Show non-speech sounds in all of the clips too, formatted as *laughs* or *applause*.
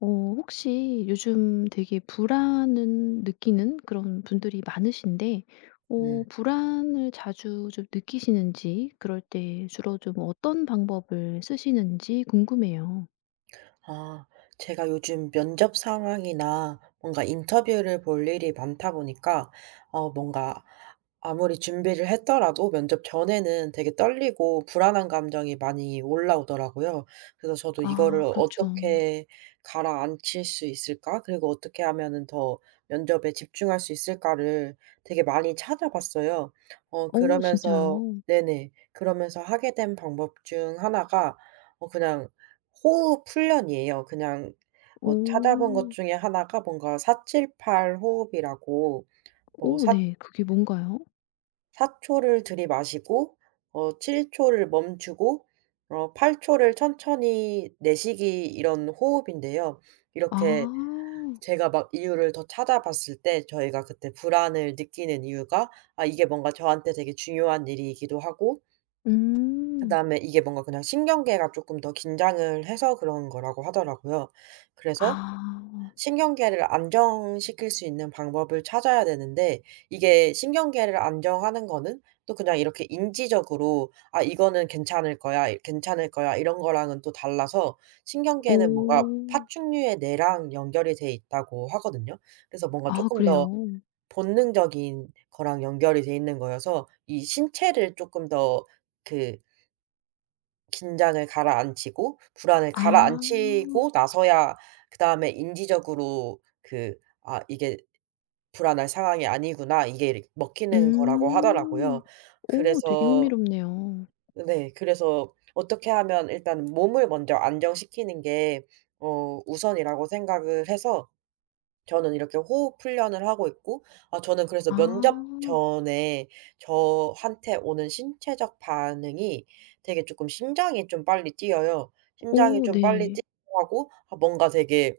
어 혹시 요즘 되게 불안은 느끼는 그런 분들이 많으신데 음. 불안을 자주 좀 느끼시는지 그럴 때 주로 좀 어떤 방법을 쓰시는지 궁금해요. 아, 제가 요즘 면접 상황이나 뭔가 인터뷰를 볼 일이 많다 보니까 뭔가 아무리 준비를 했더라도 면접 전에는 되게 떨리고 불안한 감정이 많이 올라오더라고요. 그래서 저도 이거를 아 그렇죠. '어떻게 가라앉힐 수 있을까? 그리고 어떻게 하면은 더 면접에 집중할 수 있을까?'를 되게 많이 찾아봤어요. 어 오 그러면서 진짜요? 네네. 그러면서 하게 된 방법 중 하나가 그냥 호흡 훈련이에요. 그냥 찾아본 것 오. 중에 하나가 뭔가 4-7-8 호흡이라고, 뭐 오 사 네. 그게 뭔가요? 4 초를 들이마시고 7 초를 멈추고 8 초를 천천히 내쉬기, 이런 호흡인데요. 아. 이렇게 제가 막 이유를 더 찾아봤을 때 저희가 그때 불안을 느끼는 이유가, 아 이게 뭔가 저한테 되게 중요한 일이기도 하고, 음. 그다음에 이게 뭔가 그냥 신경계가 조금 더 긴장을 해서 그런 거라고 하더라고요. 그래서 아. 신경계를 안정시킬 수 있는 방법을 찾아야 되는데, 이게 신경계를 안정하는 거는 또 그냥 이렇게 인지적으로 '아, 이거는 괜찮을 거야. 이 괜찮을 거야.' 이런 거랑은 또 달라서, 신경계는 뭔가 오. 파충류의 뇌랑 연결이 돼 있다고 하거든요. 그래서 뭔가 아 쪼끔 더 그래요? 본능적인 거랑 연결이 돼 있는 거여서, 이 신체를 쪼끔 더그 긴장을 가라앉히고 불안을 아. 가라앉히고 나서야, 그다음에 인지적으로 그 '아, 이게 불안할 상황이 아니구나.' 이게 이렇 먹히는 거라고 음. 하더라고요. 오 되게 그래서 흥미롭네요. 네, 그래서 어떻게 하면 일단 몸을 먼저 안정시키는 게 우선이라고 생각을 해서 저는 이렇게 호흡 훈련을 하고 있고, 아 저는 그래서 면접 아. 전에 저한테 오는 신체적 반응이 되게 조금 심장이 좀 빨리 뛰어요. 심장이 오 좀 빨리 뛰 네. 고 하고, 아 뭔가 되게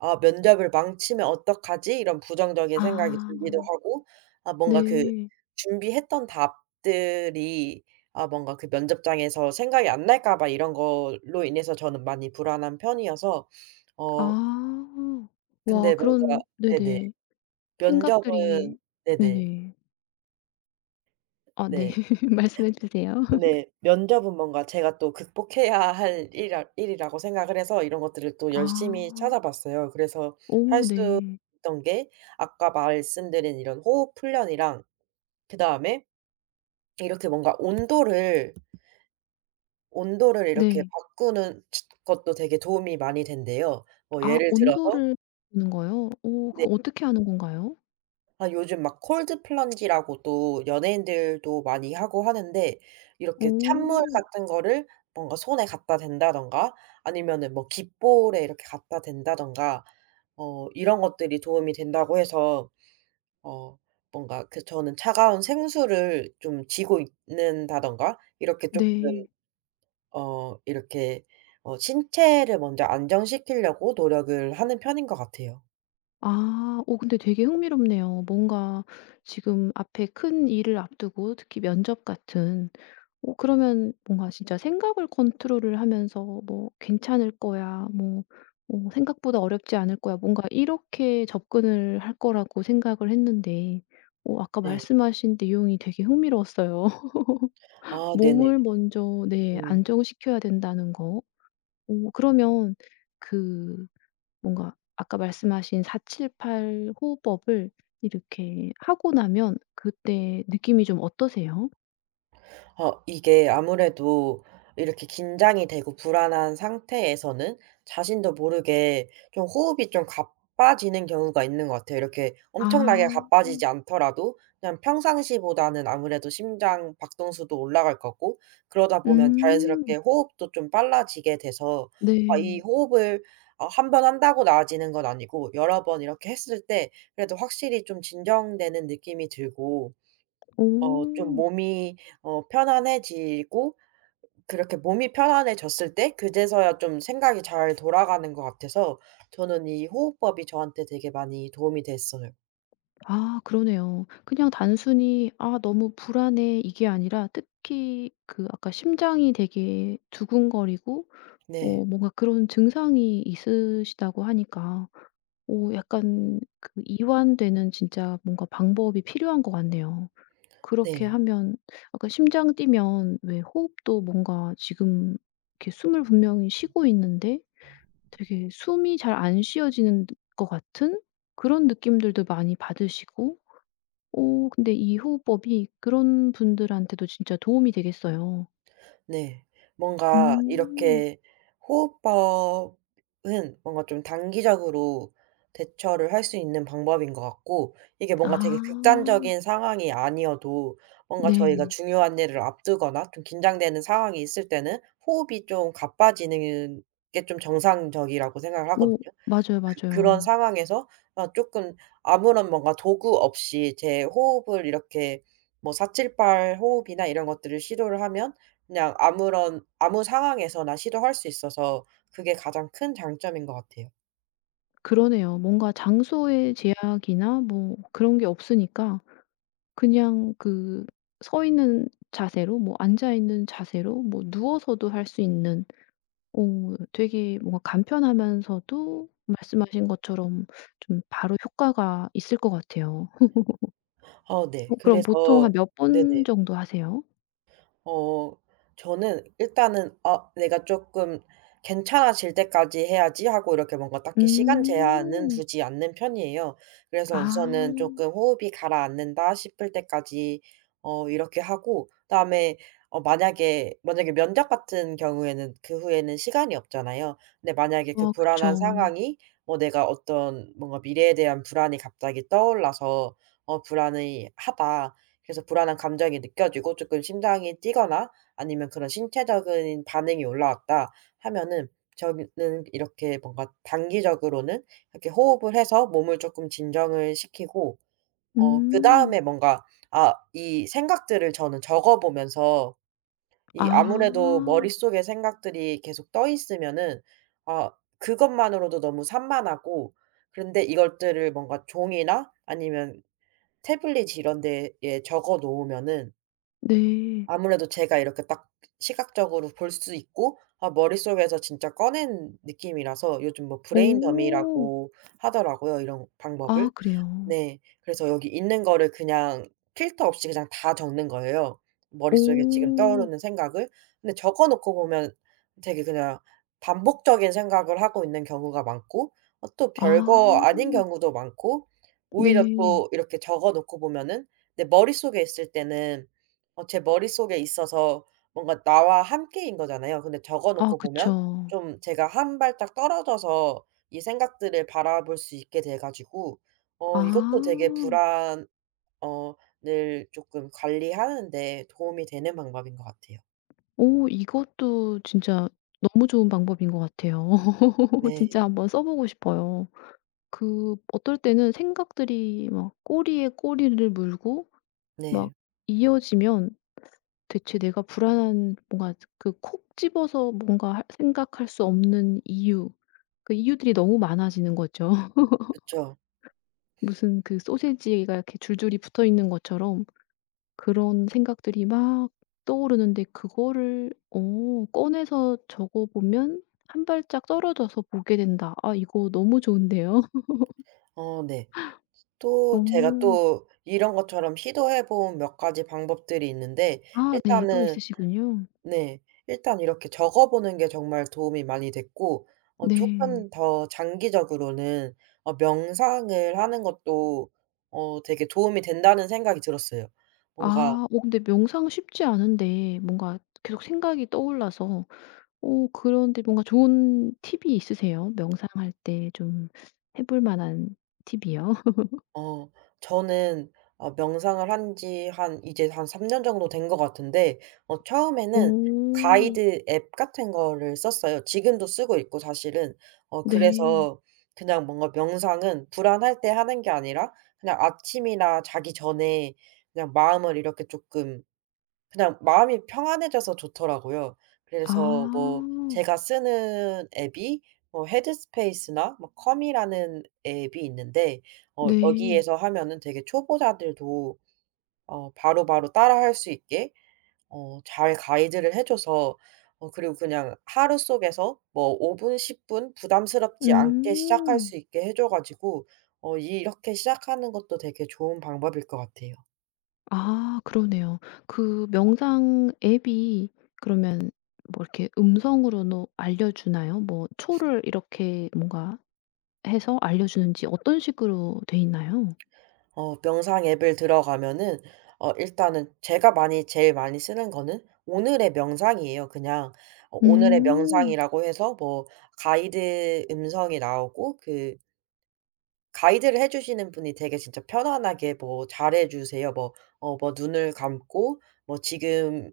'아, 면접을 망치면 어떡하지?' 이런 부정적인 생각이 아 들기도 하고, 아 뭔가 그 네. 준비했던 답들이, 아 뭔가 그 면접장에서 생각이 안 날까 봐 이런 걸로 인해서 저는 많이 불안한 편이어서, 어 아. 와 근데 뭔가 그런 네네. 네네. 면접은 생각들이 네네. 네네. 아 네. 네. *laughs* 말씀해 주세요. 네. 면접은 뭔가 제가 또 극복해야 할 일이라고 생각을 해서 이런 것들을 또 열심히 아. 찾아봤어요. 그래서 할 오 수 네. 있던 게 아까 말씀드린 이런 호흡 훈련이랑, 그다음에 이렇게 뭔가 온도를 이렇게 네. 바꾸는 치 것도 되게 도움이 많이 된대요. 뭐 아 예를 들어서, 온도를 보는 거요? 오 네. 그거 어떻게 하는 건가요? 아 요즘 막 콜드 플런지라고 또 연예인들도 많이 하고 하는데, 이렇게 찬물 오. 같은 거를 뭔가 손에 갖다 댄다던가, 아니면은 뭐 깃볼에 이렇게 갖다 댄다던가, 이런 것들이 도움이 된다고 해서, 어 뭔가 그 저는 차가운 생수를 좀 쥐고 있는다던가, 이렇게 조금 네. 이렇게 신체를 먼저 안정시키려고 노력을 하는 편인 것 같아요. 아. 어 근데 되게 흥미롭네요. 뭔가 지금 앞에 큰 일을 앞두고 특히 면접 같은 어 그러면 뭔가 진짜 생각을 컨트롤을 하면서 뭐 '괜찮을 거야.' 뭐 어 '생각보다 어렵지 않을 거야.' 뭔가 이렇게 접근을 할 거라고 생각을 했는데 어 아까 네. 말씀하신 내용이 되게 흥미로웠어요. *laughs* 아 네네. 몸을 먼저 네 음. 안정시켜야 된다는 거. 어 그러면 그 뭔가 아까 말씀하신 4-7-8 호흡법을 이렇게 하고 나면 그때 느낌이 좀 어떠세요? 이게 아무래도 이렇게 긴장이 되고 불안한 상태에서는 자신도 모르게 좀 호흡이 좀 가빠지는 경우가 있는 것 같아요. 이렇게 엄청나게 아. 가빠지지 않더라도 그냥 평상시보다는 아무래도 심장 박동수도 올라갈 거고, 그러다 보면 음. 자연스럽게 호흡도 좀 빨라지게 돼서, 아 이 네. 호흡을 한번 한다고 나아지는 건 아니고 여러 번 이렇게 했을 때 그래도 확실히 좀 진정되는 느낌이 들고, 좀 오. 몸이 편안해지고, 그렇게 몸이 편안해졌을 때 그제서야 좀 생각이 잘 돌아가는 것 같아서, 저는 이 호흡법이 저한테 되게 많이 도움이 됐어요. 아 그러네요. 그냥 단순히 '아 너무 불안해.' 이게 아니라 특히 그 아까 심장이 되게 두근거리고 네. 어 뭔가 그런 증상이 있으시다고 하니까 오 약간 그 이완되는 진짜 뭔가 방법이 필요한 것 같네요. 그렇게 네. 하면 아까 심장 뛰면 왜 호흡도 뭔가 지금 이렇게 숨을 분명히 쉬고 있는데 되게 숨이 잘 안 쉬어지는 느 것 같은 그런 느낌들도 많이 받으시고 오 근데 이 호흡법이 그런 분들한테도 진짜 도움이 되겠어요. 네. 뭔가 음. 이렇게 호흡법은 뭔가 좀 단기적으로 대처를 할 수 있는 방법인 것 같고, 이게 뭔가 되게 아 극단적인 상황이 아니어도, 뭔가 저희가 네. 중요한 일을 앞두거나 좀 긴장되는 상황이 있을 때는 호흡이 좀 가빠지는 게 좀 정상적이라고 생각을 하거든요. 뭐 맞아요, 그런 맞아요. 상황에서 아 쪼끔 아무런 뭔가 도구 없이 제 호흡을 이렇게 뭐 4-7-8 호흡이나 이런 것들을 시도를 하면, 그냥 아무 상황에서나 시도할 수 있어서, 그게 가장 큰 장점인 것 같아요. 그러네요. 뭔가 장소의 제약이나 뭐 그런 게 없으니까 그냥 그 서 있는 자세로 뭐 앉아 있는 자세로 뭐 누워서도 할 수 있는 어 되게 뭔가 간편하면서도 말씀하신 것처럼 좀 바로 효과가 있을 것 같아요. 네. 어 그럼 그래서 보통 한 몇 네네. 번 정도 하세요? 어 저는 일단은 '아 내가 조금 괜찮아질 때까지 해야지.' 하고 이렇게 뭔가 딱히 시간 제한은 음. 두지 않는 편이에요. 그래서 우선은 아. 조금 호흡이 가라앉는다 싶을 때까지 이렇게 하고, 그다음에 만약에 면접 같은 경우에는 그 후에는 시간이 없잖아요. 근데 만약에 그 와 불안한 그쵸. 상황이, 뭐 내가 어떤 뭔가 미래에 대한 불안이 갑자기 떠올라서 '어, 불안이 하다.' 그래서 불안한 감정이 느껴지고 조금 심장이 뛰거나 아니면 그런 신체적인 반응이 올라왔다 하면은, 저는 이렇게 뭔가 단기적으로는 이렇게 호흡을 해서 몸을 조금 진정을 시키고, 음. 그다음에 뭔가 아 이 생각들을 저는 적어 보면서, 이 아무래도 아. 머릿속에 생각들이 계속 떠 있으면은 아 그것만으로도 너무 산만하고, 그런데 이것들을 뭔가 종이나 아니면 태블릿 이런 데에 적어 놓으면은 네. 아무래도 제가 이렇게 딱 시각적으로 볼 수 있고, 아 머릿속에서 진짜 꺼낸 느낌이라서, 요즘 뭐 오 브레인 더미라고 하더라고요, 이런 방법을. 아 그래요. 네. 그래서 여기 있는 거를 그냥 필터 없이 그냥 다 적는 거예요, 머릿속에 지금 오 떠오르는 생각을. 근데 적어 놓고 보면 되게 그냥 반복적인 생각을 하고 있는 경우가 많고, 또 별거 아. 아닌 경우도 많고, 오히려 네. 또 이렇게 적어 놓고 보면은 내 머릿속에 있을 때는 제 머릿속에 있어서 뭔가 나와 함께인 거잖아요. 근데 적어 아 놓고 보면 그쵸. 좀 제가 한 발짝 떨어져서 이 생각들을 바라볼 수 있게 돼 가지고, 아. 이것도 되게 불안 어을 조금 관리하는 데 도움이 되는 방법인 것 같아요. 오 이것도 진짜 너무 좋은 방법인 것 같아요. *laughs* 네. 진짜 한번 써 보고 싶어요. 그 어떨 때는 생각들이 막 꼬리에 꼬리를 물고 막 네. 이어지면 대체 내가 불안한 뭔가 그 콕 집어서 뭔가 할 생각할 수 없는 이유 그 이유들이 너무 많아지는 거죠. *laughs* 그쵸. 무슨 그 소시지가 이렇게 줄줄이 붙어있는 것처럼 그런 생각들이 막 떠오르는데 그거를 어 꺼내서 적어 보면 '한 발짝 떨어져서 보게 된다.' 아 이거 너무 좋은데요. 네. *laughs* 또 제가 오, 또 이런 것처럼 시도해 본 몇 가지 방법들이 있는데, 아 네. 또 일단은 있으시군요. 네. 일단 이렇게 적어 보는 게 정말 도움이 많이 됐고, 네. 조금 더 장기적으로는 명상을 하는 것도 되게 도움이 된다는 생각이 들었어요. 뭔가 아 어 근데 명상 쉽지 않은데 뭔가 계속 생각이 떠올라서 어 그런데 뭔가 좋은 팁이 있으세요? 명상할 때 좀 해볼 만한 팁이요? *laughs* 어 저는 명상을 한지 한 3년 정도 된 것 같은데, 처음에는 오, 가이드 앱 같은 거를 썼어요. 지금도 쓰고 있고 사실은. 네. 그래서 그냥 뭔가 명상은 불안할 때 하는 게 아니라 그냥 아침이나 자기 전에 그냥 마음을 이렇게 조금, 그냥 마음이 평안해져서 좋더라고요. 아. 그래서 뭐 제가 쓰는 앱이 뭐 헤드스페이스나 뭐 컴이라는 앱이 있는데, 네. 여기에서 하면은 되게 초보자들도 바로바로 따라할 수 있게 잘 가이드를 해 줘서, 그리고 그냥 하루 속에서 뭐 5 분, 10분 부담스럽지 않게 시작할 음. 수 있게 해줘 가지고 이렇게 시작하는 것도 되게 좋은 방법일 것 같아요. 아 그러네요. 그 명상 앱이 그러면 뭐 이렇게 음성으로도 알려주나요? 뭐 초를 이렇게 뭔가 해서 알려주는지 어떤 식으로 돼 있나요? 명상 앱을 들어가면은 일단은 제가 많이 제일 많이 쓰는 거는 오늘의 명상이에요. 그냥 오늘의 음. 명상이라고 해서 뭐 가이드 음성이 나오고, 그 가이드를 해 주시는 분이 되게 진짜 편안하게 뭐 잘해 주세요. 뭐 눈을 감고 뭐 지금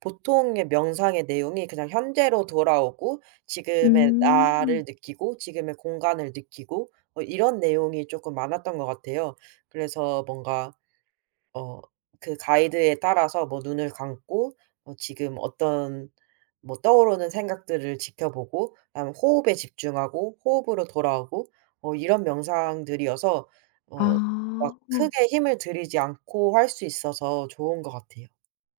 보통의 명상의 내용이 그냥 현재로 돌아오고 지금의 나를 음. 느끼고 지금의 공간을 느끼고, 이런 내용이 조금 많았던 것 같아요. 그래서 뭔가 어 그 가이드에 따라서 뭐 눈을 감고 뭐 지금 어떤 뭐 떠오르는 생각들을 지켜보고 그다음에 호흡에 집중하고 호흡으로 돌아오고, 이런 명상들이어서 어 막 아. 크게 힘을 들이지 않고 할 수 있어서 좋은 것 같아요.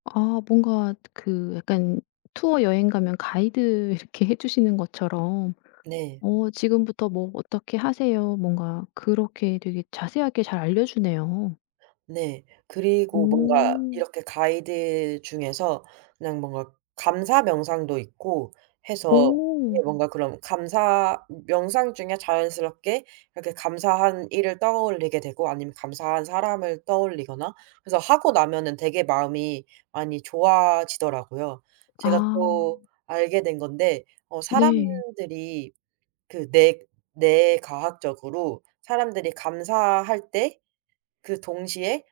아 뭔가 그 약간 투어 여행 가면 가이드 *laughs* 이렇게 해 주시는 것처럼 네. "어 지금부터 뭐 어떻게 하세요." 뭔가 그렇게 되게 자세하게 잘 알려주네요. 네. 그리고 뭔가 오. 이렇게 가이드 중에서 그냥 뭔가 감사 명상도 있고 해서, 이게 오. 뭔가 그런 감사 명상 중에 자연스럽게 이렇게 감사한 일을 떠올리게 되고 아니면 감사한 사람을 떠올리거나, 그래서 하고 나면은 되게 마음이 많이 좋아지더라고요. 아 제가 또 알게 된 건데, 네. 사람들이 그 뇌 뇌과학적으로 사람들이 감사할 때 그 동시에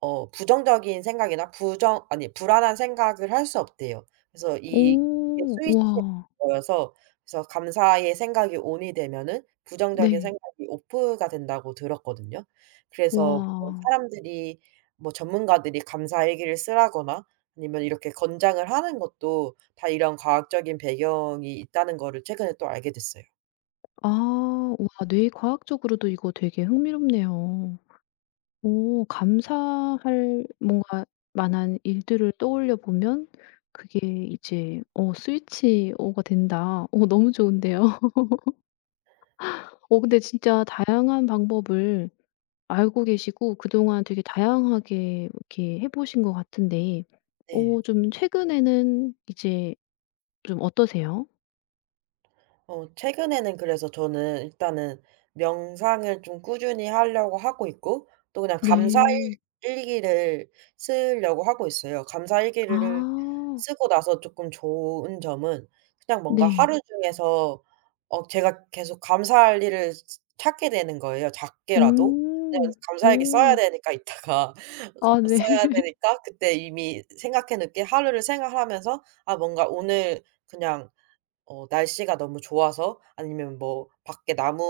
부정적인 생각이나 부정 아니 불안한 생각을 할 수 없대요. 그래서 이 이게 오 스위치에 와 거여서, 그래서 감사의 생각이 온이 되면은 부정적인 네. 생각이 오프가 된다고 들었거든요. 그래서 뭐 와. 사람들이 뭐 전문가들이 감사 일기를 쓰라거나 아니면 이렇게 권장을 하는 것도 다 이런 과학적인 배경이 있다는 거를 최근에 또 알게 됐어요. 아 와 뇌과학적으로도 이거 되게 흥미롭네요. 오 감사할 뭔가 만한 일들을 떠올려 보면 그게 이제 어 스위치 오가 된다. 오, 너무 좋은데요. *laughs* 어 근데 진짜 다양한 방법을 알고 계시고 그동안 되게 다양하게 이렇게 해 보신 것 같은데 네. 오, 좀 최근에는 이제 좀 어떠세요? 최근에는 그래서 저는 일단은 명상을 좀 꾸준히 하려고 하고 있고, 또 그냥 감사 일 네. 일기를 쓰려고 하고 있어요. 감사 일기를 아. 쓰고 나서 조금 좋은 점은 그냥 뭔가 네. 하루 중에서 제가 계속 감사할 일을 찾게 되는 거예요, 작게라도. 그냥 음. 감사 일기 써야 오. 되니까 이따가 *laughs* 써 아 네. 써야 *laughs* 되니까 그때 이미 생각해 놓게 하루를 생각하면서 '아 뭔가 오늘 그냥 날씨가 너무 좋아서, 아니면 뭐 밖에 나무에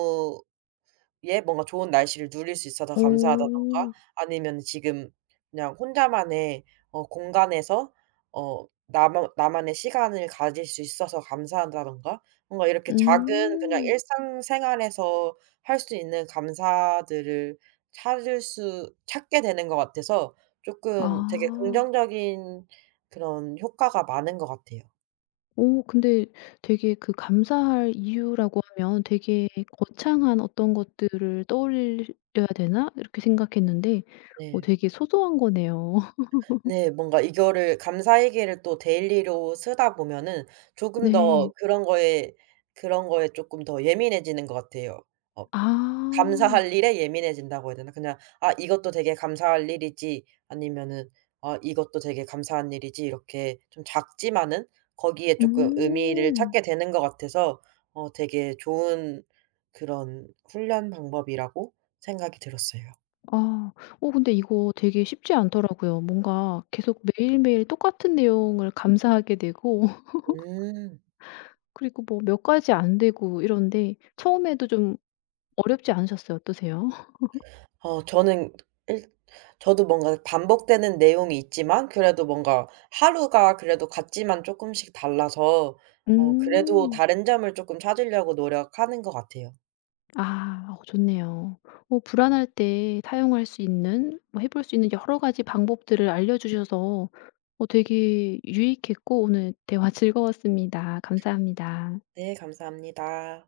뭔가 좋은 날씨를 누릴 수 있어서 감사하다든가, 오. 아니면 지금 그냥 혼자만의 공간에서 나만의 시간을 가질 수 있어서 감사하다든가, 뭔가 이렇게 작은 그냥 음. 일상생활에서 할 수 있는 감사들을 찾을 수 찾게 되는 것 같아서, 쪼끔 되게 아. 긍정적인 그런 효과가 많은 것 같아요. 오 근데 되게 그 감사할 이유라고 하면 되게 거창한 어떤 것들을 떠올려야 되나 이렇게 생각했는데 어 네. 되게 소소한 거네요. *laughs* 네. 뭔가 이거를 감사일기를 또 데일리로 쓰다 보면은 조금 더 네. 그런 거에 조금 더 예민해지는 것 같아요. 어 아. 감사할 일에 예민해진다고 해야 되나? 그냥 '아 이것도 되게 감사할 일이지.' 아니면은 '아 이것도 되게 감사한 일이지.' 이렇게 좀 작지만은 거기에 조금 의미를 음. 찾게 되는 것 같아서, 되게 좋은 그런 훈련 방법이라고 생각이 들었어요. 아. 어 근데 이거 되게 쉽지 않더라고요. 뭔가 계속 매일매일 똑같은 내용을 감사하게 되고 *laughs* 음. 그리고 뭐 몇 가지 안 되고 이런데 처음에도 좀 어렵지 않으셨어요? 어떠세요? *laughs* 어 저는 일 저도 뭔가 반복되는 내용이 있지만 그래도 뭔가 하루가 그래도 같지만 쪼끔씩 달라서, 그래도 음. 다른 점을 쪼끔 찾으려고 노력하는 것 같아요. 아 어 좋네요. 어 불안할 때 사용할 수 있는 뭐 해볼 수 있는 여러 가지 방법들을 알려 주셔서 어 되게 유익했고 오늘 대화 *laughs* 즐거웠습니다. 감사합니다. 네, 감사합니다.